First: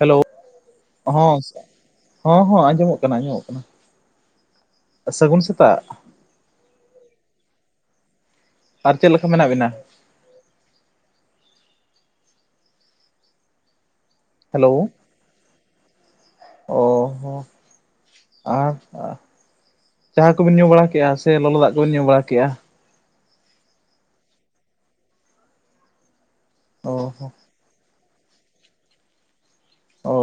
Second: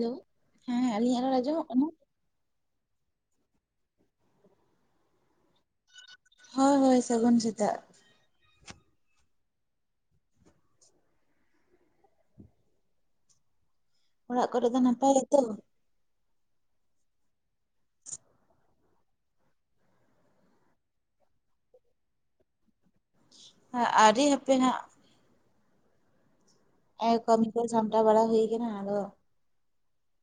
Hello, ᱦᱮᱸ ᱟᱹᱞᱤᱧᱟᱜ ᱨᱚᱲ ᱦᱚᱸ ᱟᱸᱡᱚᱢᱚᱜ ᱠᱟᱱᱟ? [unintelligible] ᱦᱚᱸ ᱦᱚᱸ ᱟᱸᱡᱚᱢᱚᱜ ᱠᱟᱱᱟ, ᱟᱸᱡᱚᱢᱚᱜ ᱠᱟᱱᱟ, ᱥᱟᱹᱜᱩᱱ ᱥᱮᱛᱟᱜ᱾ ᱦᱳᱭ ᱦᱳᱭ ᱥᱟᱹᱜᱩᱱ ᱥᱮᱛᱟᱜ᱾ ᱟᱨ ᱪᱮᱫ ᱞᱮᱠᱟ ᱢᱮᱱᱟᱜ ᱵᱮᱱᱟ? ᱚᱲᱟᱜ ᱠᱚᱨᱮ ᱫᱚ ᱦᱮᱞᱳ ᱱᱟᱯᱟᱭᱟ ᱜᱮᱛᱚ᱾ ᱚ ᱦᱚ᱾ ᱟᱨ ᱪᱟ ᱠᱚᱵᱮᱱ ᱧᱩ ᱵᱟᱲᱟ ᱠᱮᱜ-ᱟ ᱥᱮ, ᱞᱚᱞᱚ ᱫᱟᱜ ᱠᱚᱵᱮᱱ ᱧᱩ ᱵᱟᱲᱟ ᱠᱮᱜ-ᱟ? ᱦᱚᱸ ᱟᱣᱨᱤ ᱦᱟᱯᱮ ᱦᱟᱸᱜ᱾ ᱚ ᱮᱭ ᱦᱚᱸ ᱠᱟᱹᱢᱤ ᱠᱚ ᱥᱟᱢᱴᱟᱣ ᱵᱟᱲᱟ ᱦᱩᱭ ᱠᱟᱱᱟ ᱟᱫᱚ ᱚᱻ᱾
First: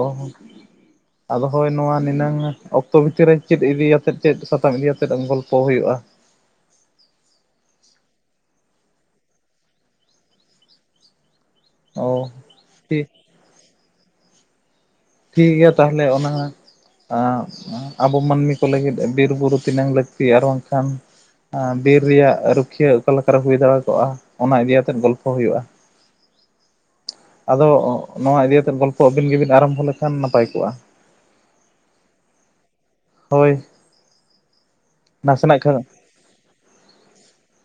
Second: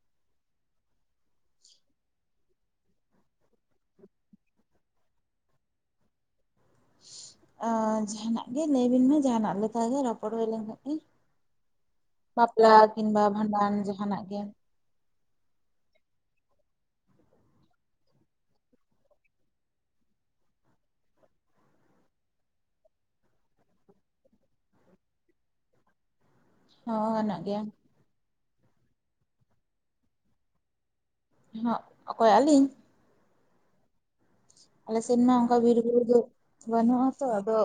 ᱟᱫᱚ ᱦᱳᱭ ᱱᱚᱣᱟ ᱱᱤᱱᱟᱹᱝ ᱚᱠᱛᱚ ᱵᱷᱤᱛᱤᱨ ᱨᱮ ᱪᱮᱫ ᱤᱫᱤᱭᱟᱛᱮᱫ, ᱪᱮᱫ ᱥᱟᱛᱟᱢ ᱤᱫᱤᱭᱟᱛᱮᱫ ᱜᱚᱞᱯᱚ ᱦᱩᱭᱩᱜ-ᱟ? ᱚᱻ ᱡᱟᱸᱦᱟᱱᱟᱜ ᱜᱮ ᱞᱟᱹᱭ ᱵᱤᱱ ᱢᱟ, ᱡᱟᱸᱦᱟᱱᱟᱜ ᱞᱮᱠᱟ ᱜᱮ ᱨᱚᱯᱚᱲ ᱦᱩᱭ ᱞᱮᱱᱠᱷᱟᱱ ᱜᱮ᱾ ᱚ ᱵᱟᱯᱞᱟ ᱴᱷᱤᱠ ᱠᱤᱱᱵᱟ ᱵᱷᱟᱸᱰᱟᱱ ᱡᱟᱸᱦᱟᱱᱟᱜ ᱜᱮ᱾ ᱴᱷᱤᱠ ᱜᱮᱭᱟ ᱛᱟᱦᱞᱮ ᱚᱱᱟ ᱮᱸᱜ, ᱟᱵᱚ ᱢᱟᱹᱱᱢᱤ ᱠᱚ ᱞᱟᱹᱜᱤᱫ ᱵᱤᱨ-ᱵᱩᱨᱩ ᱛᱤᱱᱟᱹᱝ ᱞᱟᱹᱠᱛᱤ ᱟᱨ ᱵᱟᱝᱠᱷᱟᱱ ᱟᱻ ᱵᱤᱨ ᱨᱮᱭᱟᱜ ᱨᱩᱠᱷᱤᱭᱟᱹ ᱚᱠᱟ ᱞᱮᱠᱟ ᱨᱮ ᱦᱩᱭ ᱫᱟᱲᱮ ᱠᱚᱜ-ᱟ ᱚᱱᱟ ᱤᱫᱤᱭᱟᱛᱮᱜ ᱜᱚᱞᱯᱷᱚ ᱦᱩᱭᱩᱜ-ᱟ᱾ ᱦᱚᱸ ᱜᱟᱱᱚᱜ [inaudible] ᱜᱮᱭᱟ ᱟᱫᱚ ᱚᱜ ᱱᱚᱣᱟ ᱤᱫᱤᱭᱟᱛᱮᱜ ᱜᱚᱞᱯᱚ ᱟᱹᱵᱤᱱ ᱜᱮᱵᱤᱱ ᱟᱨᱟᱢᱵᱷᱚ ᱞᱮᱠᱷᱟᱱ ᱱᱟᱯᱟᱭ ᱠᱚᱜ-ᱟ᱾ ᱦᱮᱸ ᱚᱠᱚᱭ ᱟᱞᱤᱧ? ᱦᱳᱭ᱾ ᱟᱞᱮ ᱥᱮᱱ ᱢᱟ ᱚᱝᱠᱟ ᱱᱟᱥᱮᱱᱟᱜ ᱵᱤᱨ ᱠᱷᱟᱱ ᱵᱩᱨᱩ ᱫᱚ ᱵᱟᱹᱱᱩᱜ-ᱟ ᱛᱚ ᱟᱫᱚ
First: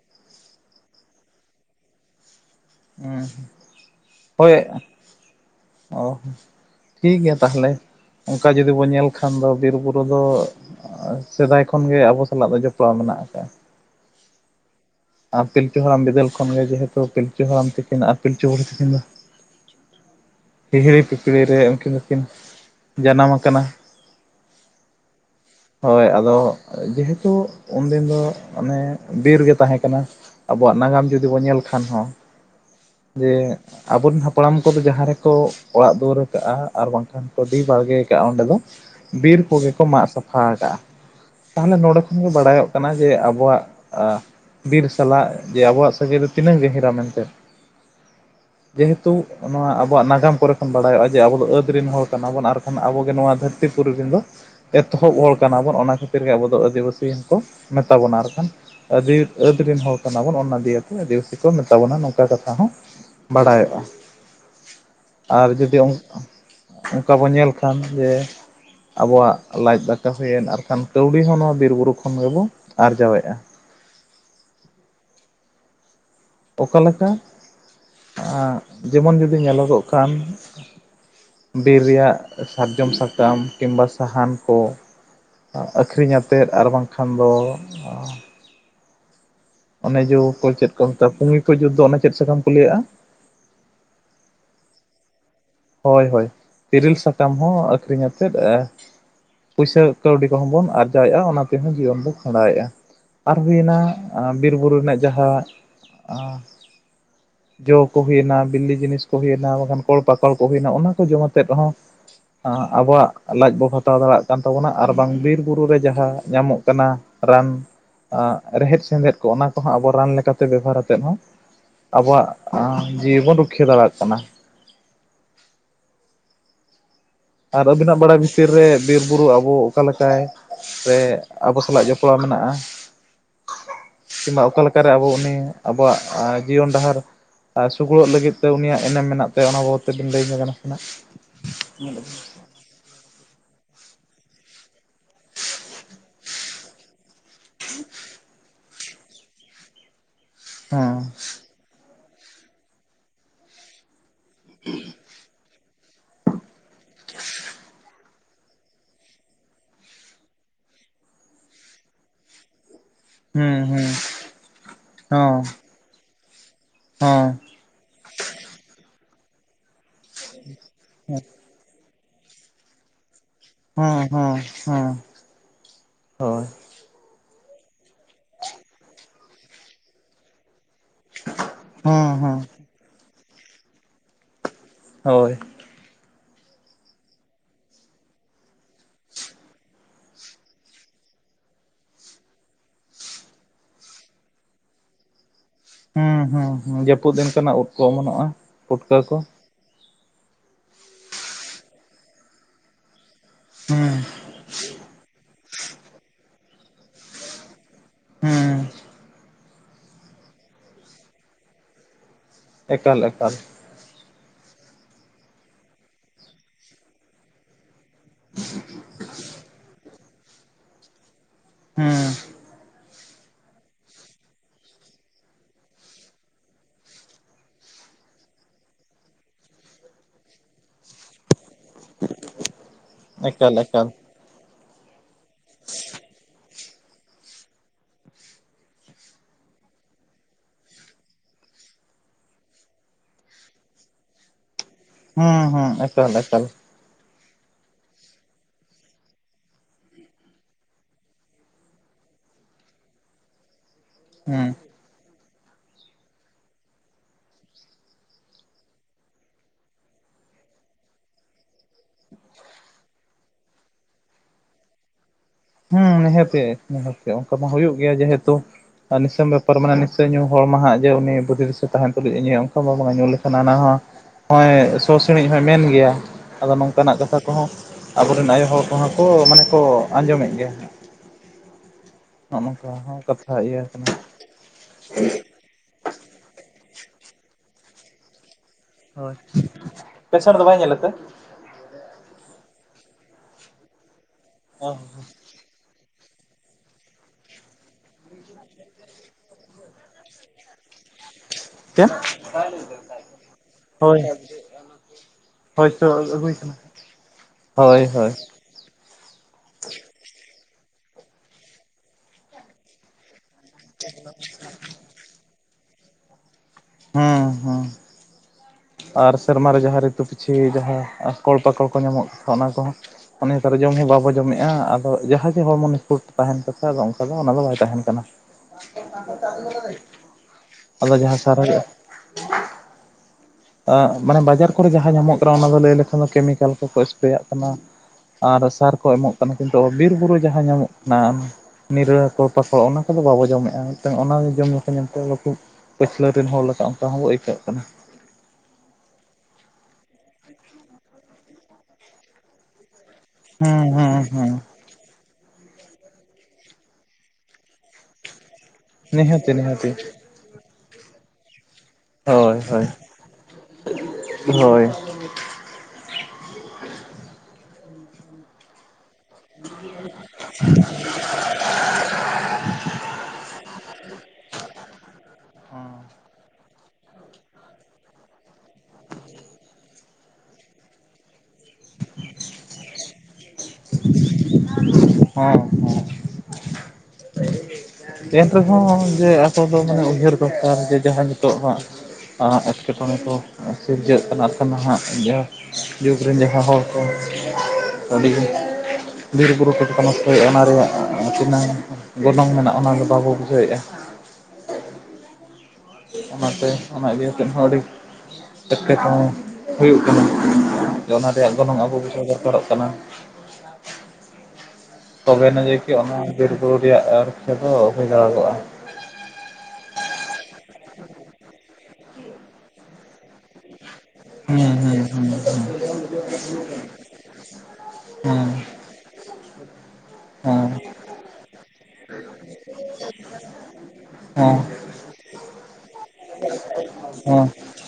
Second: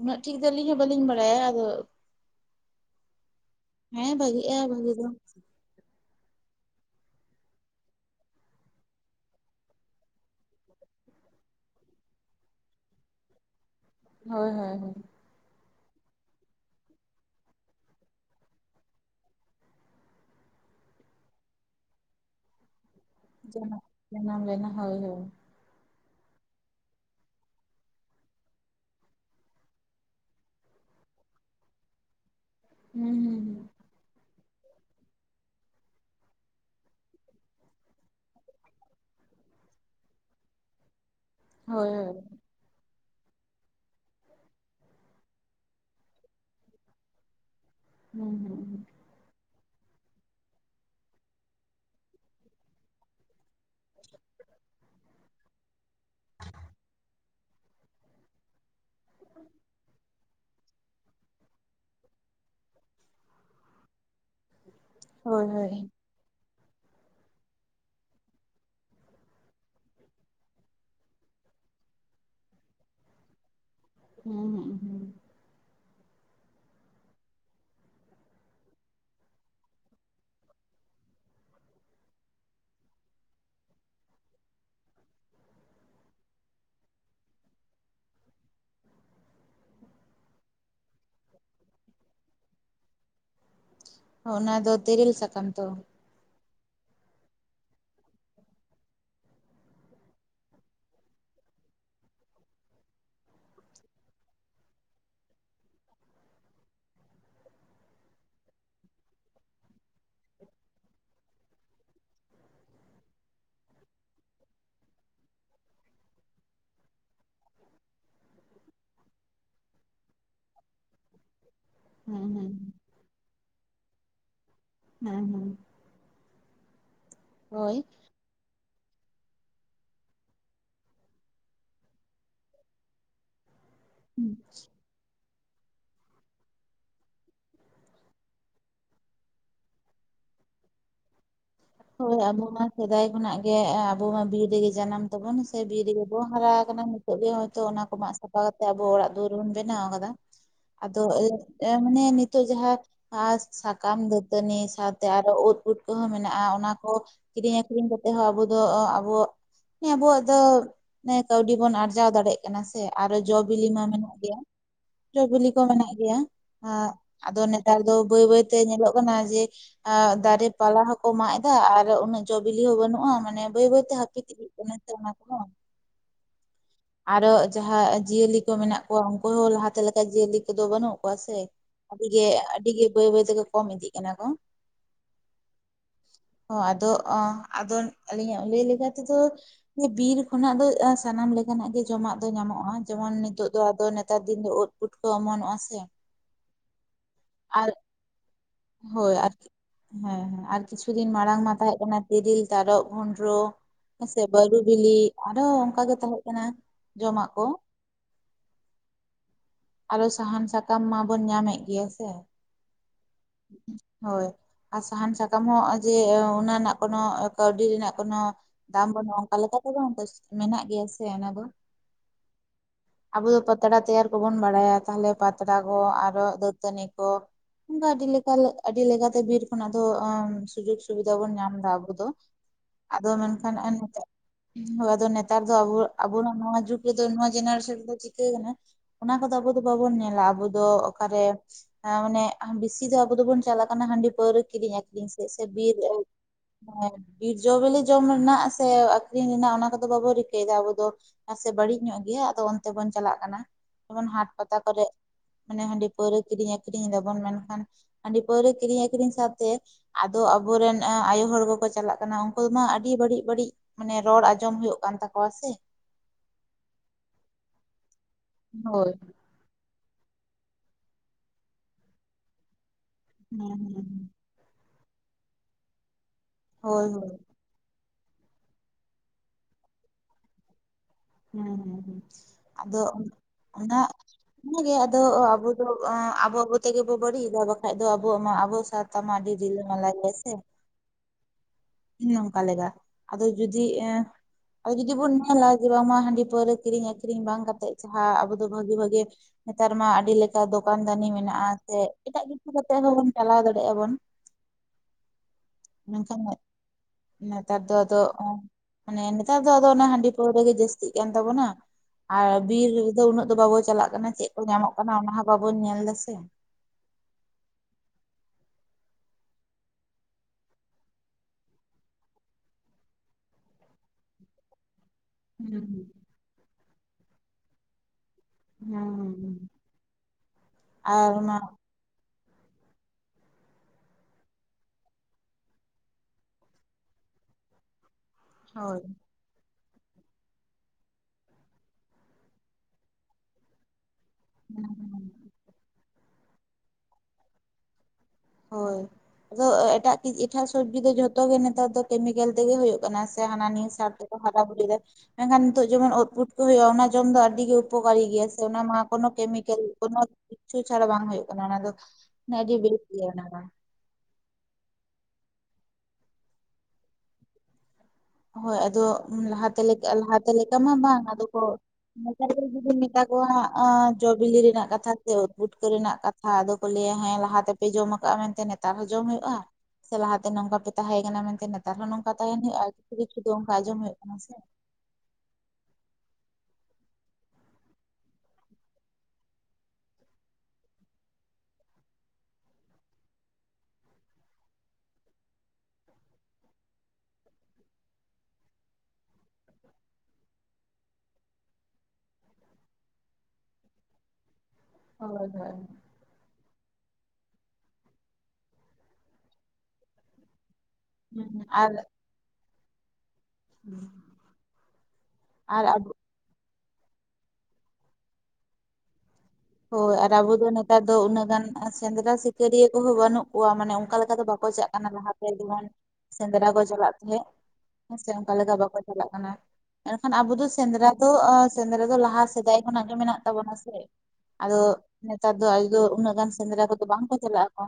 ᱩᱱᱟᱹᱜ ᱴᱷᱤᱠ ᱫᱚ ᱟᱹᱞᱤᱧ ᱦᱚᱸ ᱵᱟᱹᱞᱤᱧ ᱵᱟᱲᱟᱭᱟ ᱟᱫᱚ ᱩᱸ ᱦᱩ, ᱦᱮᱸ ᱵᱷᱟᱹᱜᱤᱜᱼᱟ ᱦᱳᱭ᱾ [unintelligible] ᱚ, ᱴᱷᱤᱠ ᱜᱮᱭᱟ ᱛᱟᱦᱞᱮ ᱚᱝᱠᱟ ᱡᱩᱫᱤ ᱵᱚᱱ ᱧᱮᱞ ᱠᱷᱟᱱ ᱫᱚ ᱵᱤᱨ ᱵᱩᱨᱩ ᱫᱚ ᱚᱻ ᱥᱮᱫᱟᱭ ᱠᱷᱚᱱ ᱜᱮ ᱟᱵᱚ ᱥᱟᱞᱟᱜ ᱫᱚ ᱡᱚᱯᱲᱟᱣ ᱢᱮᱱᱟᱜ ᱟᱠᱟᱜ-ᱟ᱾ ᱦᱳᱭ ᱦᱳᱭ ᱦᱳᱭ᱾ ᱟᱨ ᱯᱤᱞᱪᱩ ᱦᱟᱲᱟᱢ ᱵᱤᱫᱟᱹᱞ ᱠᱷᱚᱱ ᱜᱮ ᱡᱮᱦᱮᱛᱩ ᱯᱤᱞᱪᱩ ᱦᱟᱲᱟᱢ ᱛᱤᱠᱤᱱ ᱟᱨ ᱯᱤᱞᱪᱩ ᱵᱩᱲᱦᱤ ᱛᱤᱠᱤᱱ ᱫᱚ ᱦᱤᱦᱤᱲᱤ ᱯᱤᱯᱤᱲᱤ ᱨᱮ ᱩᱝᱠᱤᱱ ᱫᱚᱠᱤᱱ ᱡᱟᱱᱟᱢ ᱟᱠᱟᱱᱟ ᱡᱟᱱᱟ ᱡᱟᱱᱟᱢ ᱞᱮᱱᱟ ᱦᱳᱭ ᱦᱳᱭ᱾ ᱦᱳᱭ ᱟᱫᱚ ᱡᱮᱦᱮᱛᱩ ᱩᱱ ᱫᱤᱱ ᱫᱚ ᱢᱟᱱᱮ ᱵᱤᱨ ᱜᱮ ᱛᱟᱦᱮᱸ ᱠᱟᱱᱟ᱾ ᱟᱵᱚᱣᱟᱜ ᱱᱟᱜᱟᱢ ᱡᱩᱫᱤ ᱵᱚᱱ ᱧᱮᱞ ᱠᱷᱟᱱ ᱦᱚᱸ ᱦᱩᱸ ᱡᱮ ᱦᱩᱸ ᱟᱵᱚ ᱨᱮᱱ ᱦᱟᱯᱲᱟᱢ ᱠᱚᱫᱚ ᱡᱟᱦᱟᱸ ᱨᱮᱠᱚ ᱚᱲᱟᱜ ᱫᱩᱣᱟᱹᱨ ᱟᱠᱟᱜ-ᱟ ᱟᱨ ᱵᱟᱝ ᱠᱷᱟᱱ ᱠᱚ ᱰᱤ ᱵᱟᱲᱜᱮᱭ ᱠᱟᱜ-ᱟ ᱚᱸᱰᱮ ᱫᱚ ᱵᱤᱨ ᱠᱚᱜᱮ ᱠᱚ ᱢᱟᱜ ᱥᱟᱯᱷᱟ ᱟᱠᱟᱜ-ᱟ᱾ ᱦᱩᱸ, ᱛᱟᱦᱞᱮ ᱦᱳᱭ ᱱᱚᱸᱰᱮ ᱦᱳᱭ ᱠᱷᱚᱱ ᱜᱮ ᱵᱟᱲᱟᱭᱚᱜ ᱠᱟᱱᱟ ᱡᱮ ᱟᱵᱚᱣᱟᱜ ᱟ ᱵᱤᱨ ᱥᱟᱞᱟᱜ ᱡᱮ ᱟᱵᱚᱣᱟᱜ ᱥᱟᱹᱜᱟᱹᱭ ᱫᱚ ᱛᱤᱱᱟᱹᱝ ᱜᱟᱹᱦᱤᱨᱟ ᱢᱮᱱ ᱛᱮᱫ? ᱦᱩᱸ ᱦᱩᱸ ᱦᱩᱸ᱾ ᱛᱩᱜ ᱱᱚᱣᱟ ᱟᱵᱚᱣᱟᱜ ᱱᱟᱜᱟᱢ ᱠᱚᱨᱮ ᱠᱷᱚᱱ ᱵᱟᱲᱟᱭᱚᱜ-ᱟ ᱡᱮ ᱟᱵᱚ ᱫᱚ ᱟᱹᱫᱽ ᱨᱤᱱ ᱦᱚᱲ ᱠᱟᱱᱟ ᱵᱚᱱ ᱟᱨ ᱠᱷᱟᱱ ᱟᱵᱚ ᱜᱮ ᱱᱚᱣᱟ ᱫᱷᱟᱹᱨ ᱛᱤ ᱯᱩᱨᱤ ᱨᱮᱱ ᱫᱚ, ᱮᱛᱚᱦᱚᱵ ᱦᱚᱲ ᱠᱟᱱᱟ ᱵᱚᱱ ᱚᱱᱟ ᱠᱷᱟᱹᱛᱤ ᱜᱮ ᱟᱵᱚ ᱫᱚ ᱟᱹᱫᱤᱵᱟᱹᱥᱤ ᱦᱚᱸ ᱠᱚ ᱢᱮᱛᱟ ᱵᱚᱱᱟ ᱟᱨ ᱠᱷᱟᱱ, ᱟᱹᱫᱤᱼᱼ ᱟᱹᱫᱽ ᱨᱤᱱ ᱦᱚᱲ ᱠᱟᱱᱟ ᱵᱚᱱ ᱚᱱᱟ ᱫᱤᱭᱮ ᱛᱮ ᱟᱹᱫᱤᱵᱟᱹᱥᱤ ᱠᱚ ᱢᱮᱛᱟ ᱵᱚᱱᱟ ᱱᱚᱝᱠᱟ ᱠᱟᱛᱷᱟ ᱦᱚᱸ ᱵᱟᱲᱟᱭᱚᱜ-ᱟ᱾ ᱦᱳᱭ ᱟᱨ ᱦᱳᱭ ᱡᱩᱫᱤ ᱚᱝ, ᱚᱝᱠᱟ ᱵᱚᱱ ᱧᱮᱞ ᱠᱷᱟᱱ ᱡᱮᱼᱼ ᱟᱵᱚᱣᱟᱜ ᱞᱟᱡ ᱫᱟᱠᱟ ᱦᱩᱭᱮᱱ ᱟᱨ ᱠᱷᱟᱱ ᱠᱟᱹᱣᱰᱤ ᱦᱚᱸ ᱱᱚᱣᱟ ᱵᱤᱨ ᱵᱩᱨᱩ ᱠᱷᱚᱱ ᱜᱮᱵᱚ ᱟᱨᱡᱟᱣᱮᱜ-ᱟ᱾ ᱦᱩᱸ ᱦᱩᱸᱜ ᱦᱩᱸ᱾ ᱚᱠᱟ ᱞᱮᱠᱟ! ᱟᱸ ᱡᱮᱢᱚᱱ ᱡᱩᱫᱤ ᱧᱮᱞᱚᱜᱚᱜ ᱠᱷᱟᱱ ᱵᱤᱨ ᱨᱮᱭᱟᱜ ᱥᱟᱨᱡᱚᱢ ᱥᱟᱠᱟᱢ ᱠᱤᱝᱵᱟ ᱥᱟᱦᱟᱱ ᱠᱚ ᱟ ᱟᱹᱠᱷᱨᱤᱧ ᱟᱛᱮᱫ ᱟᱨ ᱵᱟᱝ ᱠᱷᱟᱱ ᱫᱚ ᱚᱱᱮ ᱡᱚ ᱠᱚ ᱪᱮᱫ ᱠᱚ ᱢᱮᱛᱟᱜ-ᱟ ᱯᱩᱝᱤ ᱠᱚ ᱡᱩᱛ ᱫᱚ ᱚᱱᱮ ᱪᱮᱫ ᱥᱟᱠᱟᱢ ᱠᱚ ᱞᱟᱹᱭᱮᱜ-ᱟ? ᱦᱚᱸ ᱚᱱᱟ ᱫᱚ ᱛᱤᱨᱤᱞ ᱥᱟᱠᱟᱢ ᱛᱚ᱾ ᱦᱚᱭ ᱦᱚᱭ, ᱛᱤᱨᱤᱞ ᱥᱟᱠᱟᱢ ᱦᱚᱸ ᱟᱹᱠᱷᱨᱤᱧ ᱟᱛᱮᱫ ᱯᱩᱭᱥᱟᱹ, ᱠᱟᱹᱣᱰᱤ ᱠᱚᱦᱚᱸ ᱵᱚᱱ ᱟᱨᱡᱟᱣᱮᱜ-ᱟ ᱚᱱᱟ ᱛᱮᱦᱚᱸ ᱡᱤᱭᱚᱱ ᱵᱚ ᱠᱷᱟᱸᱰᱟᱣᱮᱜ-ᱟ᱾ ᱟᱨ ᱦᱩᱭ ᱮᱱᱟ ᱟ ᱵᱤᱨᱼᱵᱩᱨᱩ ᱨᱮᱱᱟᱜ ᱡᱟᱦᱟᱸ ᱟ ᱡᱚ ᱠᱚ ᱦᱩᱭᱮᱱᱟ, ᱵᱤᱞᱤ ᱡᱤᱱᱤᱥ ᱠᱚ ᱦᱩᱭᱮᱱᱟ ᱵᱟᱠᱷᱟᱱ ᱠᱚᱲ ᱯᱟ ᱠᱚᱲ‌ ᱠᱚ ᱦᱩᱭᱮᱱᱟ, ᱚᱱᱟ ᱠᱚ ᱡᱚᱢ ᱟᱛᱮᱫ ᱨᱮᱦᱚᱸ ᱟᱻ ᱟᱵᱚᱣᱟᱜ ᱞᱟᱡ ᱵᱚ ᱵᱷᱟᱛᱟᱣ ᱫᱟᱲᱟᱜ ᱠᱟᱱ ᱛᱟᱵᱚᱱᱟ ᱟᱨ ᱵᱟᱝ ᱵᱤᱨ ᱵᱩᱨᱩ ᱨᱮ ᱡᱟᱦᱟᱸ ᱧᱟᱢᱚᱜ ᱠᱟᱱᱟ, ᱨᱟᱱ, ᱟᱜ ᱨᱮᱦᱮᱫ ᱥᱮᱸᱫᱷᱮᱫ ᱠᱚ ᱚᱱᱟ ᱠᱚᱦᱚᱸ ᱟᱵᱚ ᱨᱟᱱ ᱞᱮᱠᱟ ᱛᱮ ᱵᱮᱵᱚᱦᱟᱨ ᱟᱛᱮᱫ ᱦᱚᱸ ᱦᱩᱸ ᱟᱵᱚᱣᱟᱜ ᱦᱩᱸ ᱟ ᱡᱤᱣᱤ ᱵᱚᱱ ᱨᱩᱠᱷᱤᱭᱟᱹ ᱫᱟᱲᱟᱜ ᱠᱟᱱᱟ᱾ ᱦᱮᱸ ᱦᱮᱸ᱾ ᱟᱨ ᱦᱳᱭ ᱟᱹᱵᱤᱱᱟᱜ ᱵᱟᱲᱟᱭ ᱵᱷᱤ ᱛᱤᱨ ᱨᱮ ᱵᱤᱨᱼᱵᱩᱨᱩ ᱟᱵᱚ ᱚᱠᱟ ᱞᱮᱠᱟᱭ ᱨᱮ, ᱟᱵᱚ ᱥᱟᱞᱟᱜ ᱡᱚᱯᱲᱟᱣ ᱢᱮᱱᱟᱜᱼᱟ, ᱠᱤᱝᱵᱟ ᱚᱠᱟ ᱞᱮᱠᱟᱨᱮ ᱟᱵᱚ ᱩᱱᱤ ᱟᱵᱚᱣᱟᱜ ᱡᱤᱭᱚᱱ ᱰᱟᱦᱟᱨ ᱟᱨ ᱥᱩᱜᱩᱲᱚᱜ ᱞᱟᱹᱜᱤᱫ ᱛᱮ ᱩᱱᱤᱭᱟᱜ ᱮᱱᱮᱢ ᱢᱮᱱᱟᱜ ᱛᱟᱭᱟ ᱚᱱᱟ ᱵᱟᱵᱚᱛ ᱛᱮᱵᱤᱱ ᱞᱟᱹᱭ ᱧᱚᱜᱟ ᱱᱟᱥᱮᱱᱟᱜ᱾ ᱦᱳᱭ ᱟᱵᱚ ᱢᱟ ᱥᱮᱫᱟᱭ ᱠᱷᱚᱱᱟᱜ ᱜᱮ ᱟᱵᱚ ᱢᱟ ᱵᱤᱨ ᱨᱮᱜᱮ ᱡᱟᱱᱟᱢ ᱛᱟᱵᱚᱱ ᱥᱮ ᱵᱤᱨ ᱨᱮᱜᱮ ᱵᱚᱱ ᱦᱟᱨᱟ ᱟᱠᱟᱱᱟ ᱱᱤᱛᱚᱜ ᱜᱮ ᱦᱚᱭᱛᱚ ᱚᱱᱟ ᱠᱚ ᱢᱟᱜ ᱥᱟᱯᱷᱟ ᱠᱟ ᱛᱮ ᱟᱵᱚ ᱚᱲᱟᱜ ᱫᱩᱣᱟᱹᱨ ᱵᱚᱱ ᱵᱮᱱᱟᱣ ᱟᱠᱟᱫᱟ᱾ ᱦᱮᱸ ᱟᱫᱚ [inaudible] ᱮᱸ ᱢᱟᱱᱮ ᱱᱤᱛᱚᱜ ᱡᱟᱦᱟᱸ ᱥᱟᱠᱟᱢ ᱫᱟᱹᱛᱟᱹᱱᱤ ᱥᱟᱶᱛᱮ ᱟᱨᱚ ᱩᱫ ᱩᱫ ᱠᱚᱦᱚᱸ ᱢᱮᱱᱟᱜᱼᱟ ᱚᱱᱟ ᱠᱚ, ᱠᱤᱨᱤᱧ ᱟᱠᱷᱨᱤᱧ ᱠᱟᱛᱮᱜ ᱦᱚᱸ ᱟᱵᱚ ᱫᱚ ᱟᱵᱚᱣᱟᱜ ᱦᱮᱸ ᱟᱵᱚᱣᱟᱜ ᱫᱚ, ᱚᱱᱮ ᱠᱟᱹᱣᱰᱤ ᱵᱚᱱ ᱟᱨᱡᱟᱣ ᱫᱟᱲᱮᱜ ᱠᱟᱱᱟ ᱥᱮ ᱟᱨᱚ ᱡᱚ ᱦᱩᱸ ᱵᱤᱞᱤ ᱢᱟ ᱦᱩᱸ ᱢᱮᱱᱟᱜ ᱜᱮᱭᱟ, ᱡᱚ ᱵᱤᱞᱤ ᱠᱚ ᱦᱚᱸ ᱢᱮᱱᱟᱜ ᱜᱮᱭᱟ᱾ ᱟᱸᱻ ᱦᱚᱸ ᱟᱫᱚ ᱱᱮᱛᱟᱨ ᱫᱚ ᱵᱟᱹᱭ ᱵᱟᱹᱭ ᱛᱮ ᱧᱮᱞᱚᱜ ᱠᱟᱱᱟ ᱡᱮ, ᱟᱸᱻ ᱫᱟᱨᱮ ᱯᱟᱞᱦᱟ ᱦᱚᱸᱠᱚ ᱢᱟᱜ ᱮᱫᱟ ᱟᱨ ᱩᱱᱟᱹᱜ ᱡᱚ ᱵᱤᱞᱤ ᱦᱚᱸ ᱵᱟᱹᱱᱩᱜᱼᱟ, ᱢᱟᱱᱮ ᱵᱟᱹᱭ ᱵᱟᱹᱭᱛᱮ ᱦᱟᱹᱯᱤᱛ ᱤᱫᱤᱜ ᱠᱟᱱᱟ ᱥᱮ ᱚᱱᱟ ᱠᱚᱦᱚᱸ᱾ ᱦᱚᱭ᱾ ᱟᱨᱚ ᱡᱟᱦᱟᱸ ᱡᱤᱭᱟᱹᱞᱤ ᱠᱚ ᱢᱮᱱᱟᱜ ᱠᱚᱣᱟ ᱩᱝᱠᱩ ᱦᱚᱸ ᱞᱟᱦᱟᱛᱮ ᱞᱮᱠᱟ ᱡᱤᱭᱟᱹᱞᱤ ᱠᱚᱫᱚ ᱵᱟᱹᱱᱩᱜ ᱠᱚᱣᱟ ᱥᱮ, ᱦᱚᱸ ᱟᱹᱰᱤᱜᱮ ᱦᱚᱸ ᱟᱹᱰᱤ ᱜᱮ ᱵᱟᱹᱭ ᱵᱟᱹᱭ ᱛᱮᱠᱚ ᱠᱚᱢ ᱤᱫᱤᱜ ᱠᱟᱱᱟ ᱠᱚ᱾ ᱦᱚᱭ᱾ ᱦᱚᱸ ᱟᱫᱚ, ᱟᱫᱚ ᱟᱹᱞᱤᱧᱟᱜ ᱞᱟᱹᱭ ᱞᱮᱠᱟ ᱛᱮᱫᱚ ᱡᱮ ᱵᱤᱨ ᱠᱷᱚᱱᱟᱜ ᱫᱚ ᱥᱟᱱᱟᱢ ᱞᱮ ᱠᱟᱱᱟᱜ ᱜᱮ ᱡᱚᱢᱟᱜ ᱫᱚ ᱧᱟᱢᱚᱜᱼᱟ ᱡᱮᱢᱚᱱ ᱱᱤᱛᱚᱜ ᱫᱚ ᱟᱫᱚ ᱱᱮᱛᱟᱨ ᱫᱤᱱ ᱫᱚ ᱳᱫ ᱯᱩᱴᱠᱟᱹ ᱚᱢᱚᱱᱚᱜᱼᱟ ᱥᱮ᱾ ᱦᱩᱸ ᱦᱩᱸ ᱦᱩᱸ ᱡᱟᱹᱯᱩᱫ ᱫᱤᱱ ᱠᱟᱱᱟ ᱟᱨ ᱳᱫ ᱠᱚ ᱚᱢᱚᱱᱚᱜᱼᱟ᱾ ᱯᱩᱴᱠᱟᱹ ᱦᱳᱭ ᱠᱚ ᱟᱨᱠᱤ, ᱦᱮᱸ ᱦᱮᱸ ᱟᱨ ᱠᱤᱪᱷᱩ ᱫᱤᱱ ᱢᱟᱲᱟᱝ ᱢᱟ ᱛᱟᱦᱮᱸᱜ ᱠᱟᱱᱟ ᱛᱤᱨᱤᱞ, ᱛᱟᱨᱚᱵ, ᱵᱷᱳᱱᱰᱨᱚ, ᱦᱩᱸ᱾ ᱥᱮ ᱵᱟᱹᱨᱩ ᱵᱤᱞᱤ ᱟᱨᱚ ᱚᱱᱠᱟ ᱜᱮ ᱛᱟᱦᱮᱸᱷ ᱠᱟᱱᱟ ᱡᱚᱢᱟᱜ ᱠᱚᱼᱼ ᱦᱩᱸ᱾ ᱟᱨᱚ ᱥᱟᱦᱟᱱ ᱥᱟᱠᱟᱢ ᱢᱟᱵᱚᱱ ᱧᱟᱢᱮᱫ ᱜᱮᱭᱟ ᱦᱮᱸᱥᱮ᱾ ᱮᱠᱟᱞᱼᱮᱠᱟᱞ᱾ ᱦᱳᱭ ᱟᱨ ᱥᱟᱦᱟᱱ ᱥᱟᱠᱟᱢ ᱦᱚᱸ ᱡᱮ ᱚᱱᱟ ᱨᱮᱱᱟᱜ ᱠᱳᱱᱚ ᱠᱟᱹᱣᱰᱤ ᱨᱮᱱᱟᱜᱼᱼ ᱠᱳᱚᱱᱚ ᱫᱟᱢ ᱵᱟᱹᱱᱩᱜᱼᱟ ᱚᱱᱠᱟ ᱞᱮᱠᱟ ᱞᱮᱠᱟᱛᱮᱫᱚ ᱢᱮᱱᱟᱜ ᱜᱮᱭᱟ ᱥᱮ ᱚᱱᱟ ᱫᱚᱼᱼ ᱦᱩᱸ᱾ ᱟᱵᱚ ᱫᱚ ᱯᱟᱛᱲᱟ ᱛᱮᱭᱟᱨ ᱠᱚᱼᱼ ᱵᱚᱱ ᱵᱟᱲᱟᱭᱟ ᱛᱟᱦᱚᱞᱮ ᱯᱟᱛᱨᱟ ᱠᱚ ᱟᱨᱚ ᱫᱟᱹᱛᱟᱹᱱᱤ ᱠᱚᱼᱼ ᱚᱱᱠᱟ ᱟᱹᱰᱤ ᱞᱮᱠᱟ ᱟᱹᱰᱤ ᱞᱮᱠᱟᱛᱮ ᱵᱤᱨ ᱠᱷᱚᱱᱟᱜ ᱫᱚ ᱥᱩᱡᱳᱜᱽ ᱥᱩᱵᱤᱫᱟ ᱵᱚᱱ ᱧᱟᱢ ᱮᱫᱟ ᱟᱵᱚ ᱫᱚᱼᱼ [inaudible] ᱟᱫᱚ ᱮᱠᱟᱞ ᱢᱮᱱᱠᱷᱟᱱ ᱮᱢ ᱮᱠᱟᱞ ᱠᱟᱛᱮᱜᱼᱼ ᱦᱳᱭ ᱟᱫᱚ ᱱᱮᱛᱟᱨ ᱫᱚ ᱟᱵᱩ ᱟᱵᱚᱱᱟᱜ ᱱᱚᱣᱟ ᱡᱩᱜᱽ ᱨᱮᱫᱚ ᱱᱚᱣᱟ ᱡᱮᱱᱟᱨᱮᱥᱚᱱ ᱨᱮᱫᱚ ᱪᱤᱠᱟ ᱠᱟᱱᱟᱼᱼ ᱚᱱᱟ ᱠᱚᱫᱚ ᱟᱵᱚ ᱫᱚ ᱵᱟᱵᱩᱱ ᱧᱮᱞᱟ ᱟᱵᱩ ᱫᱚ ᱚᱠᱟᱨᱮᱼᱼ ᱢᱟᱱᱮ ᱵᱤᱥᱤ ᱫᱚ ᱟᱵᱚ ᱫᱚᱵᱚᱱ ᱪᱟᱞᱟᱜ ᱠᱟᱱᱟ ᱦᱟᱺᱰᱤ ᱯᱟᱹᱣᱨᱟᱹ ᱠᱤᱨᱤᱧ ᱟᱹᱠᱷᱨᱤᱧ ᱥᱮᱫ ᱥᱮ ᱦᱩᱸ ᱦᱩᱸ ᱵᱤᱨᱼᱼ ᱮᱠᱟᱞ ᱮᱠᱟᱞ ᱦᱮᱸ ᱵᱤᱨ ᱡᱚ ᱵᱤᱞᱤ ᱡᱚᱢ ᱨᱮᱱᱟᱜ ᱥᱮ ᱟᱠᱷᱨᱤᱧ ᱨᱮᱱᱟᱜ ᱚᱱᱟ ᱠᱚᱫᱚ ᱵᱟᱵᱚ ᱨᱤᱠᱟᱹᱭᱮᱫᱟ ᱟᱵᱚ ᱫᱚᱼᱼ ᱚᱠᱟ ᱥᱮᱫ ᱵᱟᱹᱲᱤᱡ ᱧᱚᱜ ᱜᱮᱭᱟ ᱟᱫᱚ ᱚᱱᱛᱮ ᱵᱚᱱ ᱪᱟᱞᱟᱜ ᱠᱟᱱᱟ᱾ ᱡᱮᱢᱚᱱ ᱦᱟᱴ ᱦᱩᱸ ᱯᱟᱛᱟ ᱠᱚᱨᱮᱜ ᱢᱟᱱᱮ ᱦᱟᱺᱰᱤ ᱯᱟᱹᱣᱨᱟᱹ ᱠᱤᱨᱤᱧ ᱟᱹᱠᱷᱨᱤᱧ ᱫᱟᱵᱚᱱ ᱢᱮᱱᱠᱷᱟᱱᱼᱼ ᱦᱟᱸᱰᱤ ᱯᱟᱹᱣᱨᱟᱹ ᱠᱤᱨᱧ ᱟᱠᱷᱨᱤᱧ ᱥᱟᱣᱛᱮᱼᱼ ᱟᱫᱚ ᱟᱵᱚᱨᱮᱱ ᱟᱭᱳ ᱦᱚᱲ ᱠᱚᱠᱚ ᱪᱟᱞᱟᱜ ᱠᱟᱱᱟ ᱩᱱᱠᱩ ᱢᱟ ᱟᱹᱰᱤ ᱵᱟᱹᱲᱤᱡᱼᱵᱟᱹᱲᱤᱡᱼᱼ ᱢᱟᱱᱮ ᱨᱚᱲ ᱟᱸᱡᱚᱢ ᱦᱳᱭᱩᱜ ᱠᱟᱱ ᱛᱟᱠᱚᱣᱟ ᱥᱮᱼᱼ ᱦᱩᱸ ᱦᱮᱸ ᱛᱮ ᱱᱤᱦᱟᱹᱛ ᱥᱮ ᱚᱱᱠᱟ ᱢᱟ ᱦᱩᱭᱩᱜ ᱜᱮᱭᱟ ᱡᱮᱦᱮᱛᱩ ᱦᱳᱭ ᱟᱞᱮᱥᱮᱱ ᱫᱚᱼᱼ ᱛᱟᱨ ᱢᱟᱱᱮ ᱱᱤᱥᱚᱭ ᱧᱩ ᱦᱚᱲ ᱢᱟ ᱦᱟᱸᱜ ᱡᱮ ᱩᱱᱤ ᱵᱩᱫᱷᱤ ᱫᱤᱥᱟᱹ ᱛᱟᱦᱮᱱ ᱛᱩᱞᱩᱡ ᱮ ᱧᱩᱭᱟ ᱚᱱᱠᱟ ᱢᱟ ᱵᱟᱝ ᱧᱩ ᱞᱮᱠᱷᱟᱱ ᱦᱩᱸ ᱦᱟᱱᱟ ᱦᱚᱸᱼᱼ ᱦᱩᱸ ᱦᱚᱸᱜᱚᱭ ᱥᱚ ᱥᱤᱬᱤᱡ ᱦᱚᱸᱭ ᱢᱮᱱ ᱜᱮᱭᱟ ᱟᱫᱚ ᱦᱳᱭ ᱱᱚᱝᱠᱟᱱᱟᱜ ᱦᱳᱭ ᱠᱟᱛᱷᱟ ᱠᱚᱦᱚᱸᱼᱼ ᱟᱵᱚᱨᱮᱱ ᱟᱭᱳ ᱦᱚᱲ ᱠᱚᱦᱚᱸ ᱠᱚ ᱢᱟᱱᱮ ᱠᱚ ᱟᱸᱡᱚᱢᱮᱜ ᱜᱮᱭᱟ ᱦᱟᱸᱜᱼᱼ ᱦᱮᱸ ᱦᱮᱸ ᱦᱮᱸ ᱟᱫᱚ ᱠᱟᱛᱷᱟ ᱤᱭᱟᱹ ᱚᱱᱟᱼᱼ ᱠᱟᱱᱟ ᱚᱱᱟᱜᱮ ᱟᱫᱚ ᱟᱵᱚ ᱫᱚ ᱟᱵᱚ ᱠᱚᱛᱮ ᱜᱮᱵᱚ ᱵᱟᱹᱲᱤᱡᱽ ᱮᱫᱟ ᱵᱟᱠᱷᱟᱡ ᱫᱚ ᱟᱵᱚᱣᱟᱜ ᱢᱟ ᱟᱵᱚᱼᱼ ᱦᱮ ᱛᱚ ᱢᱟ ᱦᱳᱭ ᱟᱹᱰᱤ ᱨᱤᱞᱟ ᱢᱟᱞᱟ ᱜᱮᱭᱟ ᱥᱮ ᱯᱮᱥᱮᱱᱴ ᱫᱚ [inaudible] ᱵᱟᱭ ᱧᱮᱞ ᱛᱮᱼᱼ ᱱᱚᱝᱠᱟ ᱞᱮᱠᱟ ᱟᱫᱚ ᱡᱩᱫᱤ ᱮ ᱟᱫᱚ ᱡᱩᱫᱤ ᱵᱚᱱ ᱦᱳᱭ ᱧᱮᱞᱟᱼᱼ ᱡᱮ ᱵᱟᱝᱢᱟ ᱦᱟᱺᱰᱤ ᱯᱟᱹᱣᱨᱟᱹ ᱠᱤᱨᱤᱧ ᱟᱠᱷᱨᱤᱧ ᱵᱟᱝ ᱠᱟᱛᱮ ᱡᱟᱦᱟᱸ ᱟᱵᱚ ᱫᱚ ᱵᱷᱟᱹᱜᱤ ᱵᱷᱟᱹᱜᱤᱼᱼ ᱱᱮᱛᱟᱨ ᱢᱟ ᱟᱹᱰᱤ ᱞᱮᱠᱟ ᱫᱚᱠᱟᱱ ᱫᱟᱱᱤ ᱢᱮᱱᱟᱜ-ᱟ᱾ ᱟᱨ ᱥᱮ ᱮᱴᱟᱜ ᱠᱤᱪᱷᱩ ᱠᱟᱛᱮᱜ ᱦᱚᱸᱵᱚᱱ ᱪᱟᱞᱟᱣ ᱫᱟᱲᱮᱭᱟᱜ-ᱟ ᱵᱚᱱᱼᱼ ᱦᱚᱭ ᱛᱚ ᱟᱹᱜᱩᱭ ᱠᱟᱱᱟ ᱾ ᱱᱮᱛᱟᱨ ᱫᱚ ᱟᱫᱚᱼᱼ ᱢᱟᱱᱮ ᱱᱮᱛᱟᱨ ᱫᱚ ᱟᱫᱚ ᱚᱱᱟ ᱦᱟᱺᱰᱤ ᱯᱟᱹᱣᱨᱟᱹ ᱜᱮ ᱡᱟᱹᱥᱛᱤᱜ ᱠᱟᱱ ᱛᱟᱵᱚᱱᱟ ᱟᱨ ᱵᱤᱨ ᱨᱮ ᱫᱚ ᱩᱱᱟᱹᱜ ᱫᱚ ᱵᱟᱵᱚᱱᱼᱼ ᱪᱟᱞᱟᱜ ᱠᱟᱱᱟ ᱪᱮᱫ ᱠᱚ ᱧᱟᱢᱚᱜ ᱠᱟᱱᱟ ᱚᱱᱟ ᱦᱚᱸ ᱵᱟᱵᱚᱱ ᱧᱮᱞ ᱫᱟ ᱥᱮ? ᱦᱩᱸ ᱦᱩᱸ᱾ ᱟᱨ ᱥᱮᱨᱢᱟ ᱨᱮ ᱡᱟᱦᱟᱸ ᱨᱤᱛᱩ ᱯᱤᱪᱷᱤ ᱡᱟᱦᱟᱸ ᱯᱷᱚᱞ ᱯᱟᱠᱚᱲ ᱠᱚ ᱧᱟᱢᱚᱜ ᱚᱱᱟ ᱠᱚᱦᱚᱸᱼᱼ ᱚᱱᱮ ᱥᱟᱨᱡᱚᱢ ᱦᱚᱸ ᱵᱟᱵᱚᱱ ᱡᱚᱢᱮᱫ-ᱟ᱾ ᱟᱫᱚ ᱡᱟᱦᱟᱸ ᱡᱮ ᱦᱚᱲᱢᱚ ᱱᱤᱥᱯᱷᱩᱴ ᱛᱟᱦᱮᱱ ᱠᱟᱛᱷᱟ ᱟᱫᱚ ᱚᱱᱠᱟ ᱫᱚ ᱚᱱᱟ ᱫᱚ ᱵᱟᱭ ᱛᱟᱦᱮᱱ ᱠᱟᱱᱟ᱾ ᱦᱩᱸ ᱦᱩᱸ ᱦᱩᱸ ᱟᱫᱚ ᱟᱨ ᱡᱟᱦᱟᱸ ᱚᱱᱟ ᱥᱟᱨᱮᱡᱚ ᱼᱼ ᱢᱟᱱᱮ ᱵᱟᱡᱟᱨ ᱠᱚᱨᱮ ᱡᱟᱦᱟᱸ ᱧᱟᱢᱚᱜ ᱠᱟᱱᱟ ᱚᱱᱟ ᱫᱚ ᱞᱟᱹᱭ ᱞᱮᱠᱷᱟᱱ ᱫᱚ ᱠᱮᱢᱤᱠᱮᱞ ᱠᱚᱠᱚ ᱮᱥᱯᱨᱮᱭᱟᱜ ᱠᱟᱱᱟ᱾ ᱟᱨ ᱥᱟᱨ ᱦᱳᱭ ᱠᱚ ᱮᱢᱚᱜ ᱠᱟᱱᱟ ᱠᱤᱱᱛᱩ ᱵᱤᱨ-ᱵᱩᱨᱩ ᱨᱮ ᱡᱟᱦᱟᱸ ᱧᱟᱢᱚᱜ ᱠᱟᱱᱟ᱾ ᱱᱤᱨᱟᱹ ᱠᱚᱲ ᱯᱟᱠᱚᱲ ᱚᱱᱟ ᱠᱚᱫᱚ ᱵᱟᱵᱚ ᱡᱚᱢᱮᱜ-ᱟ ᱢᱤᱫᱴᱟᱝ ᱚᱱᱟ ᱡᱚᱢ ᱦᱩᱸ ᱞᱮᱠᱟ ᱧᱮᱞᱛᱮ ᱦᱩᱸ ᱩᱱᱠᱩ ᱯᱟᱹᱪᱷᱞᱟᱹ ᱨᱤᱱ ᱦᱚᱲ ᱞᱮᱠᱟ ᱚᱱᱠᱟ ᱦᱚᱸᱵᱚ ᱟᱹᱭᱠᱟᱹᱜ ᱠᱟᱱᱟ᱾ ᱦᱳᱭ, ᱟᱫᱚ ᱮᱴᱟᱜ ᱮᱴᱟᱜ ᱥᱚᱵᱽᱡᱤ ᱫᱚ ᱡᱷᱚᱛᱚ ᱜᱮ ᱱᱮᱛᱟᱨ ᱫᱚ ᱠᱮᱢᱤᱠᱮᱞ ᱛᱮᱜᱮ ᱦᱳᱭᱳᱜ ᱠᱟᱱᱟ᱾ ᱥᱮ ᱦᱟᱱᱟ ᱱᱤᱭᱟᱹ ᱦᱩᱸ ᱥᱟᱨ ᱦᱩᱸ ᱛᱮᱠᱚ ᱦᱩᱸ ᱦᱟᱨᱟ ᱵᱩᱨᱩᱭᱮᱫᱟ᱾ ᱢᱮᱱᱠᱷᱟᱱ ᱱᱤᱛᱚᱜ ᱡᱮᱢᱚᱱ ᱩᱫ ᱯᱩᱴᱠᱳ ᱦᱳᱭᱳᱜ-ᱟ, ᱚᱱᱟ ᱡᱚᱢ ᱫᱚ ᱟᱰᱤ ᱜᱮ ᱩᱯᱚᱠᱟᱨᱤ ᱜᱮᱭᱟ᱾ ᱚᱱᱟ ᱢᱟ ᱠᱚᱱᱚ ᱱᱤᱦᱟᱹᱛᱤ ᱠᱮᱢᱤᱠᱮᱞ ᱱᱤᱦᱟᱹᱛᱤ ᱠᱚᱱᱚ ᱠᱤᱪᱪᱷᱩ ᱪᱷᱟᱲᱟ ᱵᱟᱝ ᱦᱳᱭᱳᱜ ᱠᱟᱱᱟ ᱚᱱᱟ ᱫᱚ ᱦᱳᱭ ᱟᱹᱰᱤ ᱦᱳᱭ ᱵᱮᱥ᱾ [unintelligible] ᱦᱳᱭ᱾ ᱦᱳᱭ, ᱟᱫᱚ ᱞᱟᱦᱟᱛᱮ ᱞᱮᱠᱟ ᱞᱟᱦᱟᱛᱮ ᱞᱮᱠᱟ ᱢᱟ ᱵᱟᱝ ᱟᱫᱚ ᱠᱚ ᱱᱮᱛᱟᱨ ᱫᱚ ᱡᱩᱫᱤᱧ ᱢᱮᱛᱟ ᱠᱚᱣᱟ ᱟᱸ ᱡᱚ ᱵᱤᱞᱤ ᱨᱮᱱᱟᱜ ᱠᱟᱛᱷᱟ ᱥᱮ ᱩᱫ ᱯᱩᱴᱠᱟᱹ ᱨᱮᱱᱟᱜ ᱠᱟᱛᱷᱟ ᱟᱫᱚ ᱠᱚ ᱞᱟᱹᱭᱟ ᱦᱮᱸ ᱞᱟᱦᱟ ᱛᱮᱯᱮ ᱡᱚᱢ ᱟᱠᱟᱜ-ᱟ ᱢᱮᱱᱛᱮ ᱱᱮᱛᱟᱨ ᱦᱚᱸ ᱡᱚᱢ ᱦᱳᱭᱳᱜ-ᱟ᱾ ᱥᱮ ᱞᱟᱦᱟᱛᱮ ᱱᱚᱝᱠᱟ ᱯᱮ ᱛᱟᱦᱮᱸ ᱠᱟᱱᱟ ᱢᱮᱱᱛᱮ ᱱᱮᱛᱟᱨ ᱦᱚᱸ ᱱᱚᱝᱠᱟ ᱛᱟᱦᱮᱱ ᱦᱩᱭᱩᱜ-ᱟ ᱠᱤᱪᱷᱩ ᱠᱤᱪᱷᱩ ᱫᱚ ᱚᱝᱠᱟ ᱟᱸᱡᱚᱢ ᱦᱳᱭᱳᱜ ᱠᱟᱱᱟ ᱥᱮ᱾ ᱦᱚᱸ᱾ ᱦᱚᱸ ᱮᱱ ᱨᱮᱦᱚᱸ ᱡᱮ ᱟᱵᱚ ᱫᱚ ᱢᱟᱱᱮ ᱩᱭᱦᱟᱹᱨ ᱫᱚᱨᱠᱟᱨ ᱡᱮ ᱡᱟᱦᱟᱸ ᱱᱤᱛᱚᱜ ᱦᱟᱸᱜ᱾ ᱟᱸᱻ ᱮᱴᱠᱮᱴᱚᱬᱮ ᱠᱚ ᱥᱤᱨᱡᱟᱹᱜ ᱠᱟᱱᱟ ᱥᱮ ᱱᱟᱦᱟᱸᱜ ᱡᱩᱜᱽ ᱨᱤᱱ ᱡᱟᱦᱟᱸ ᱦᱚᱲ ᱠᱚ ᱟᱹᱰᱤ ᱜᱮ ᱵᱤᱨᱼᱵᱩᱨᱩ ᱠᱚᱠᱚ ᱱᱚᱥᱴᱚᱭᱮᱜ-ᱟ, ᱚᱱᱟ ᱨᱮᱭᱟᱜ ᱛᱤᱱᱟᱹᱝ ᱜᱚᱱᱚᱝ ᱢᱮᱱᱟᱜ-ᱟ ᱚᱱᱟ ᱫᱚ ᱵᱟᱵᱚ ᱵᱩᱡᱷᱟᱹᱣᱮᱜ-ᱟ᱾ ᱦᱳᱭ ᱦᱳᱭ᱾ ᱚᱱᱟᱛᱮ ᱚᱱᱟ ᱤᱭᱟᱛᱮᱫ ᱦᱚᱸ ᱟᱹᱰᱤ᱾ ᱮᱴᱠᱮᱴᱚᱬᱮ ᱦᱩᱭᱩᱜ ᱠᱟᱱᱟ ᱚᱱᱟ ᱨᱮᱭᱟᱜ ᱦᱩᱸ ᱜᱚᱱᱚᱝ ᱟᱨ ᱟᱵᱚ ᱵᱩᱡᱷᱟᱹᱣ ᱫᱚᱨᱠᱟᱨᱚᱜ ᱠᱟᱱᱟ᱾ [inaudible] ᱛᱚᱵᱮ ᱮᱱᱟᱝ ᱟᱨ ᱡᱮᱠᱤ ᱟᱵᱚ ᱚᱱᱟ ᱵᱤᱨ-ᱵᱩᱨᱩ ᱨᱮᱭᱟᱜ ᱨᱟᱠᱷᱟ ᱫᱚ ᱦᱩᱭ ᱫᱟᱲᱮᱜᱚᱜ-ᱟ᱾ ᱦᱳᱭ ᱟᱨ ᱟᱵᱚ ᱫᱚ ᱱᱮᱛᱟᱨ ᱫᱚ ᱩᱱᱟᱹᱜ ᱜᱟᱱ ᱥᱮᱸᱫᱽᱨᱟ ᱥᱤᱠᱟᱹᱨᱤᱭᱟᱹ ᱠᱚᱦᱚᱸ ᱵᱟᱹᱱᱩᱜ ᱠᱚᱣᱟ ᱢᱟᱱᱮ ᱚᱝᱠᱟ ᱞᱮᱠᱟ ᱫᱚ ᱦᱩᱸ ᱵᱟᱠᱚ ᱪᱟᱞᱟᱜ ᱦᱩᱸ ᱠᱟᱱᱟ ᱦᱩᱸ ᱞᱟᱦᱟᱛᱮ ᱡᱮᱢᱚᱱ ᱥᱮᱸᱫᱽᱨᱟ ᱠᱚ ᱪᱟᱞᱟᱜ ᱛᱟᱦᱮᱸᱜ᱾ ᱦᱮᱸ ᱦᱩᱸ ᱥᱮ ᱦᱩᱸ ᱚᱝᱠᱟ ᱞᱮᱠᱟ ᱵᱟᱠᱚ ᱪᱟᱞᱟᱜ ᱠᱟᱱᱟ᱾ ᱢᱮᱱᱠᱷᱟᱱ ᱟᱵᱚ ᱫᱚ ᱦᱮᱸ ᱥᱮᱸᱫᱽᱨᱟ ᱫᱚ ᱥᱮᱸᱫᱽᱨᱟ ᱫᱚ ᱞᱟᱦᱟ ᱥᱮᱫᱟᱭ ᱠᱷᱚᱱᱟᱜ ᱜᱮ ᱢᱮᱱᱟᱜ ᱛᱟᱵᱚᱱᱟ ᱥᱮ᱾ ᱚᱻ ᱟᱫᱚ ᱱᱮᱛᱟᱨ ᱫᱚ ᱟᱫᱚ ᱩᱱᱟᱹᱜ ᱜᱟᱱ ᱥᱮᱸᱫᱽᱨᱟ ᱠᱚᱫᱚ ᱵᱟᱝ ᱠᱚ ᱦᱮᱸ ᱪᱟᱞᱟᱜ ᱟᱠᱚ᱾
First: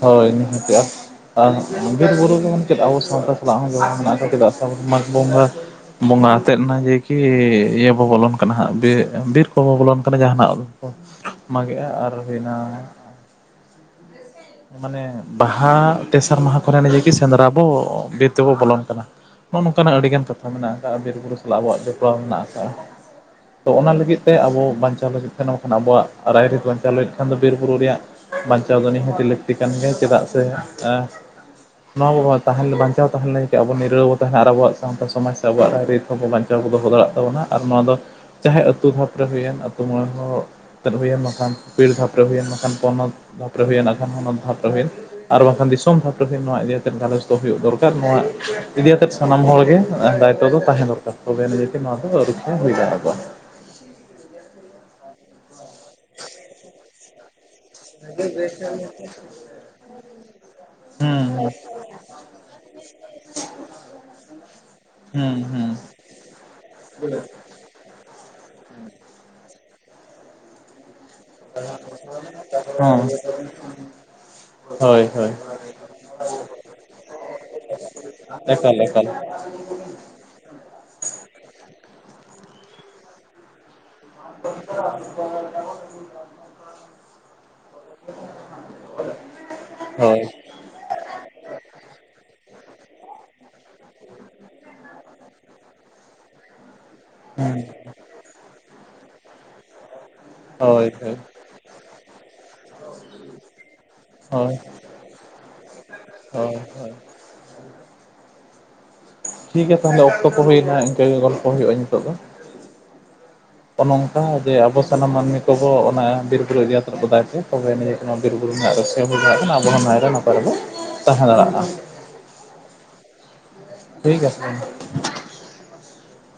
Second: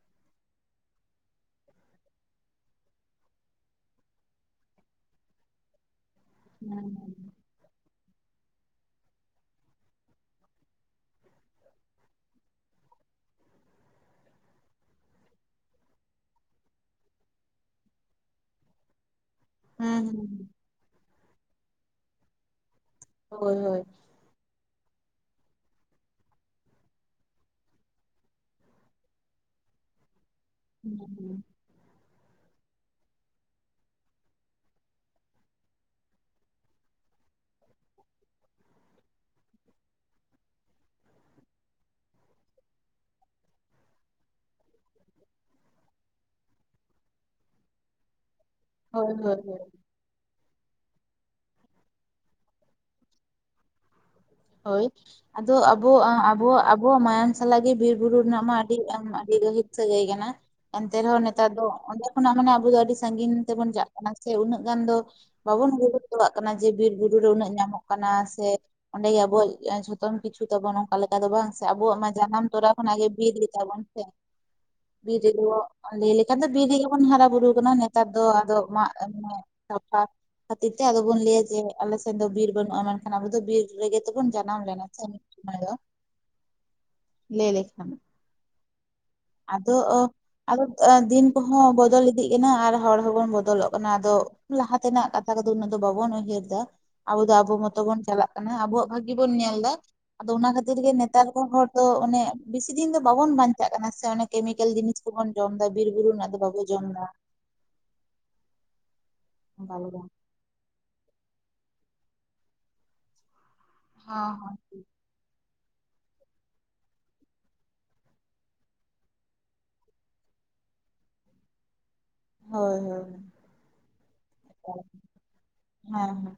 ᱦᱳᱭ ᱱᱤᱦᱟᱹᱛ ᱟᱨ ᱵᱤᱨ-ᱵᱩᱨᱩ ᱡᱮᱢᱚᱱ ᱪᱮᱫ ᱟᱵᱚ ᱥᱟᱶᱛᱟ ᱥᱟᱞᱟᱜ ᱦᱚᱸ ᱡᱚᱲᱟᱣ ᱢᱮᱱᱟᱜ-ᱟ, ᱪᱮᱫᱟᱜ ᱥᱮ ᱢᱟᱜᱽ ᱵᱚᱸᱜᱟ᱾ ᱵᱚᱸᱜᱟ ᱟᱛᱮᱱ ᱱᱟ ᱦᱩᱸ ᱡᱮᱭ ᱠᱤ ᱤᱭᱟᱹ ᱵᱚ ᱵᱚᱞᱚᱱ ᱠᱟᱱᱟ ᱦᱟᱸᱜ ᱵᱤᱨ ᱵᱤᱨ ᱠᱚᱵᱚ ᱵᱚᱞᱚᱱ ᱠᱟᱱᱟ ᱡᱟᱦᱟᱱᱟᱜ ᱠᱚ ᱢᱟᱜᱮᱜ-ᱟ ᱟᱨ ᱦᱩᱭᱮᱱᱟ ᱢᱟᱱᱮ ᱵᱟᱦᱟ ᱛᱮᱥᱟᱨ ᱢᱟᱦᱟ ᱠᱚᱨᱮ ᱱᱤ ᱡᱮ ᱠᱤ ᱥᱮᱸᱫᱽᱨᱟ ᱵᱚ ᱵᱤᱨ ᱛᱮᱵᱚ ᱵᱚᱞᱚᱱ ᱠᱟᱱᱟ᱾ ᱱᱚᱜ-ᱚ ᱱᱚᱝᱠᱟᱱᱟᱜ ᱦᱩᱸ ᱦᱩᱸ ᱟᱹᱰᱤᱜᱟᱱ ᱠᱟᱛᱷᱟ ᱦᱩᱸ ᱢᱮᱱᱟᱜ ᱟᱠᱟᱜ-ᱟ, ᱵᱤᱨ ᱵᱩᱨᱩ ᱥᱟᱞᱟᱜ ᱟᱵᱚᱣᱟᱜ ᱡᱚᱯᱲᱟᱣ ᱢᱮᱱᱟᱜ ᱟᱠᱟᱜ-ᱟ ᱦᱳᱭ ᱛᱚ ᱦᱳᱭ ᱚᱱᱟ ᱞᱟᱹᱜᱤᱫ ᱛᱮ ᱟᱵᱚ ᱵᱟᱧᱪᱟᱣ ᱞᱟᱹᱜᱤᱫ ᱛᱟᱦᱮ ᱵᱟᱝᱠᱷᱟᱱ ᱟᱵᱚᱣᱟᱜ ᱨᱟᱭᱨᱤᱛ ᱵᱟᱧᱪᱟᱣ ᱞᱟᱹᱜᱤᱫ ᱠᱷᱟᱱ ᱫᱚ ᱵᱤᱨ ᱵᱩᱨᱩ ᱨᱮᱭᱟᱜ ᱵᱟᱧᱪᱟᱣ ᱫᱚ ᱱᱤᱦᱟᱹᱛᱤ ᱞᱟᱹᱠᱛᱤ ᱠᱟᱱ ᱜᱮᱭᱟ, ᱪᱮᱫᱟᱜ ᱥᱮ ᱦᱩᱸ ᱦᱩᱸ ᱱᱚᱣᱟᱵ ᱛᱟᱦᱮᱱ ᱵᱟᱧᱪᱟᱣ ᱛᱟᱦᱮᱱ ᱞᱟᱹᱜᱤᱛ ᱛᱮ ᱟᱵᱚ ᱱᱤᱨᱟᱹᱣ ᱵᱚ ᱛᱟᱦᱮᱱᱟ ᱟᱨ ᱟᱵᱚᱣᱟᱜ ᱥᱟᱶᱛᱟ ᱥᱚᱢᱟᱡᱽ ᱥᱮ ᱟᱵᱚᱣᱟᱜ ᱨᱤᱛ ᱦᱚᱸᱵᱚ ᱵᱟᱧ ᱪᱟᱣ ᱵᱚ ᱫᱚᱦᱚ ᱫᱟᱲᱮᱜ ᱛᱟᱵᱚᱱᱟ ᱟᱨ ᱱᱚᱣᱟ ᱫᱚ ᱪᱟᱦᱮ ᱟᱹᱛᱩ ᱵᱷᱟᱵ ᱨᱮ ᱦᱩᱭᱮᱱ ᱟᱹᱛᱩ ᱢᱚᱬᱮ ᱦᱚᱲ᱾ ᱦᱩᱭ ᱮᱱ ᱵᱟᱠᱷᱟᱱ ᱯᱤᱲᱫᱷᱟᱯ ᱨᱮ ᱦᱩᱭ ᱮᱱ ᱢᱠᱷᱟᱱ ᱯᱚᱱᱚᱛ ᱫᱷᱟᱯ ᱨᱮ ᱦᱩᱭᱮᱱ ᱾ ᱠᱷᱟᱱ ᱦᱚᱱᱚᱛ ᱫᱷᱟᱯ ᱨᱮ ᱦᱩᱭᱩᱜ ᱟᱨ ᱵᱟᱝᱠᱷᱟᱱ ᱫᱤᱥᱚᱢ ᱫᱷᱟᱯ ᱨᱮ ᱦᱩᱭᱩᱜ ᱱᱚᱣᱟ ᱤᱫᱤᱭᱟᱛᱮ ᱜᱟᱞᱚᱪ ᱫᱚ ᱦᱩᱭᱩᱜ ᱫᱚᱨᱠᱟᱨ ᱱᱚᱣᱟ ᱤᱫᱤ ᱟᱛᱮᱱ ᱦᱳᱭ ᱦᱳᱭ ᱥᱟᱱᱟᱢ ᱦᱳᱭ ᱦᱚᱲᱜᱮ ᱫᱟᱭᱤᱛᱚ ᱫᱚ ᱛᱟᱦᱮᱸ ᱫᱚᱨᱠᱟᱨ ᱛᱚᱵᱮ ᱱᱤᱡᱮᱤ ᱱᱚᱣᱟ ᱫᱚ ᱨᱩᱠᱷᱤᱭᱟᱹ ᱦᱩᱭ ᱫᱟᱲᱮ ᱠᱚᱜ-ᱟ᱾ ᱦᱳᱭ, ᱟᱫᱚ ᱟᱵᱚ ᱟᱵᱚᱣᱟᱜ ᱟᱵᱚ ᱢᱟᱭᱟᱝ ᱥᱟᱞᱟᱜ ᱜᱮ ᱵᱤᱨ ᱵᱩᱨᱩ ᱨᱮᱱᱟᱜ ᱢᱟ ᱟᱹᱰᱤ ᱟᱹᱰᱤ ᱜᱟᱹᱦᱤᱨ ᱥᱟᱹᱜᱟᱹᱭ ᱠᱟᱱᱟ ᱮᱱᱛᱮ ᱨᱮᱦᱚᱸ ᱦᱩᱸ ᱱᱮᱛᱟᱨ ᱫᱚ ᱚᱸᱰᱮ ᱠᱷᱚᱱᱟᱜ ᱢᱟᱱᱮ ᱟᱵᱚ ᱫᱚ ᱟᱹᱰᱤ ᱥᱟᱺᱜᱤᱧ ᱛᱮᱵᱚᱱ ᱪᱟᱜ ᱠᱟᱱᱟ ᱥᱮ ᱩᱱᱟᱹᱜ ᱜᱟᱱ ᱫᱚ ᱦᱩᱸ ᱦᱩᱸ ᱵᱟᱵᱚᱱ ᱦᱩᱸ ᱜᱩᱨᱩᱛᱛᱚᱣᱟᱜ ᱠᱟᱱᱟ᱾ ᱠᱟᱱᱟ ᱡᱮ ᱵᱤᱨ ᱵᱩᱨᱩ ᱨᱮ ᱩᱱᱟᱹᱜ ᱧᱟᱢᱚᱜ ᱠᱟᱱᱟ ᱥᱮ ᱚᱸᱰᱮ ᱜᱮ ᱟᱵᱚᱣᱟᱜ ᱡᱷᱚᱛᱚᱢ ᱠᱤᱪᱷᱩ ᱛᱟᱵᱚᱱ ᱚᱱᱠᱟ᱾ ᱚᱱᱠᱟ ᱞᱮᱠᱟ ᱫᱚ ᱵᱟᱝ ᱥᱮ ᱟᱵᱚᱣᱟᱜ ᱢᱟ ᱡᱟᱱᱟᱢ ᱛᱚᱨᱟ ᱠᱷᱚᱱᱟᱜ ᱦᱚᱸ ᱜᱮ ᱵᱤᱨ ᱜᱮᱛᱟᱵᱚᱱ ᱥᱮ? ᱦᱳᱭ ᱵᱤᱨ ᱦᱳᱭ, ᱞᱟᱹᱭ ᱞᱮᱠᱷᱟᱱ ᱫᱚ ᱵᱤᱨ ᱨᱮ ᱜᱮ ᱵᱚᱱ ᱦᱟᱨᱟ ᱵᱩᱨᱩ ᱠᱟᱱᱟ ᱱᱮᱛᱟᱨ ᱫᱚ ᱟᱫᱚ ᱮᱠᱟᱞ ᱢᱟᱜ ᱮᱠᱟᱞ ᱥᱟᱯᱷᱟ ᱠᱷᱟᱹᱛᱤᱨ ᱛᱮ ᱟᱫᱚᱵᱚᱱ ᱞᱟᱹᱭᱟ ᱡᱮ ᱟᱞᱮ ᱥᱮᱱ ᱫᱚ ᱵᱤᱨ ᱵᱟᱹᱱᱩᱜᱼᱟ, ᱢᱮᱱᱠᱷᱟᱱ ᱟᱵᱚ ᱫᱚ ᱵᱤᱨ ᱨᱮᱜᱮ ᱛᱮᱵᱚᱱ ᱡᱟᱱᱟᱢ ᱞᱮᱱᱟ ᱵᱚᱱ ᱥᱮ, ᱞᱟᱹᱭ ᱞᱮᱠᱷᱟᱱ ᱟᱫᱚ, ᱦᱳᱭ ᱟᱫᱚ ᱫᱤᱱ ᱠᱚ ᱦᱚᱸ ᱵᱚᱫᱚᱞ ᱤᱫᱤᱜ ᱠᱟᱱᱟ ᱟᱨ ᱦᱚᱲ ᱦᱚᱸᱵᱚᱱ ᱵᱚᱫᱚᱞᱚᱜ ᱠᱟᱱᱟ ᱟᱫᱚ ᱞᱟᱦᱟ ᱛᱮᱱᱟᱜ ᱠᱟᱛᱷᱟ ᱠᱚ ᱫᱚ ᱩᱱᱟᱹᱜ ᱫᱚ ᱵᱟᱵᱚᱱ ᱩᱭᱦᱟᱹᱨᱫᱟ ᱾ ᱟᱵᱚ ᱫᱚ ᱟᱵᱚ ᱦᱩᱸ ᱢᱚᱛᱚ ᱵᱚᱱ ᱪᱟᱞᱟᱜ ᱠᱟᱱᱟ ᱟᱵᱚᱣᱟᱜ ᱵᱷᱟᱜᱤ ᱵᱚᱱ ᱧᱮᱞ ᱮᱫᱟ, ᱟᱫᱚ ᱚᱱᱟ ᱠᱷᱟᱹᱛᱤᱨ ᱦᱳᱭ ᱜᱮ ᱦᱳᱭ ᱱᱮᱛᱟᱨ ᱠᱚ ᱦᱚᱲ ᱛᱚ ᱚᱱᱮ ᱵᱤᱥᱤ ᱫᱤᱱ ᱫᱚ ᱵᱟᱵᱚᱱ ᱵᱟᱧᱪᱟᱜ ᱠᱟᱱᱟ ᱾ ᱚᱱᱮ ᱦᱳᱭ ᱠᱮᱢᱤᱠᱮᱞ ᱡᱤᱱᱤᱥ ᱠᱚᱵᱚᱱ ᱡᱚᱢ ᱮᱫᱟ ᱵᱤᱨᱵᱩᱨᱩ ᱨᱮᱱᱟᱜ ᱫᱚ ᱦᱳᱭ ᱵᱟᱵᱚᱱ ᱡᱚᱢ ᱦᱳᱭ ᱮᱫᱟ, ᱴᱷᱤᱠ ᱜᱮᱭᱟ ᱵᱟᱞᱮ ᱛᱟᱦᱞᱮ ᱚᱠᱛᱚ ᱠᱚ ᱦᱩᱭᱱᱟ ᱤᱱᱠᱟᱹ ᱜᱮ ᱜᱚᱞᱯᱚ ᱦᱳᱭᱳᱜᱼᱟ ᱱᱤᱛᱚᱜ ᱫᱚ ᱱᱚ-ᱱᱚᱝᱠᱟ ᱦᱚᱸ ᱡᱮ ᱦᱳᱭ ᱟᱵᱚ, ᱥᱟᱱᱟᱢ ᱢᱟᱹᱱᱢᱤ ᱠᱚᱵᱚ ᱚᱱᱟ ᱵᱤᱨ ᱵᱩᱨᱩ ᱤᱫᱤ [inaudible] ᱟᱵᱚ ᱦᱚᱸ ᱱᱟᱭ ᱨᱮ [inaudible] ᱛᱟᱦᱮᱸ ᱫᱟᱲᱮᱭᱟᱜᱼᱟ ᱾ ᱦᱳᱭ ᱦᱳᱭ, ᱴᱷᱤᱠ ᱟᱪᱪᱷᱮ, ᱦᱮᱸ ᱦᱮᱸ,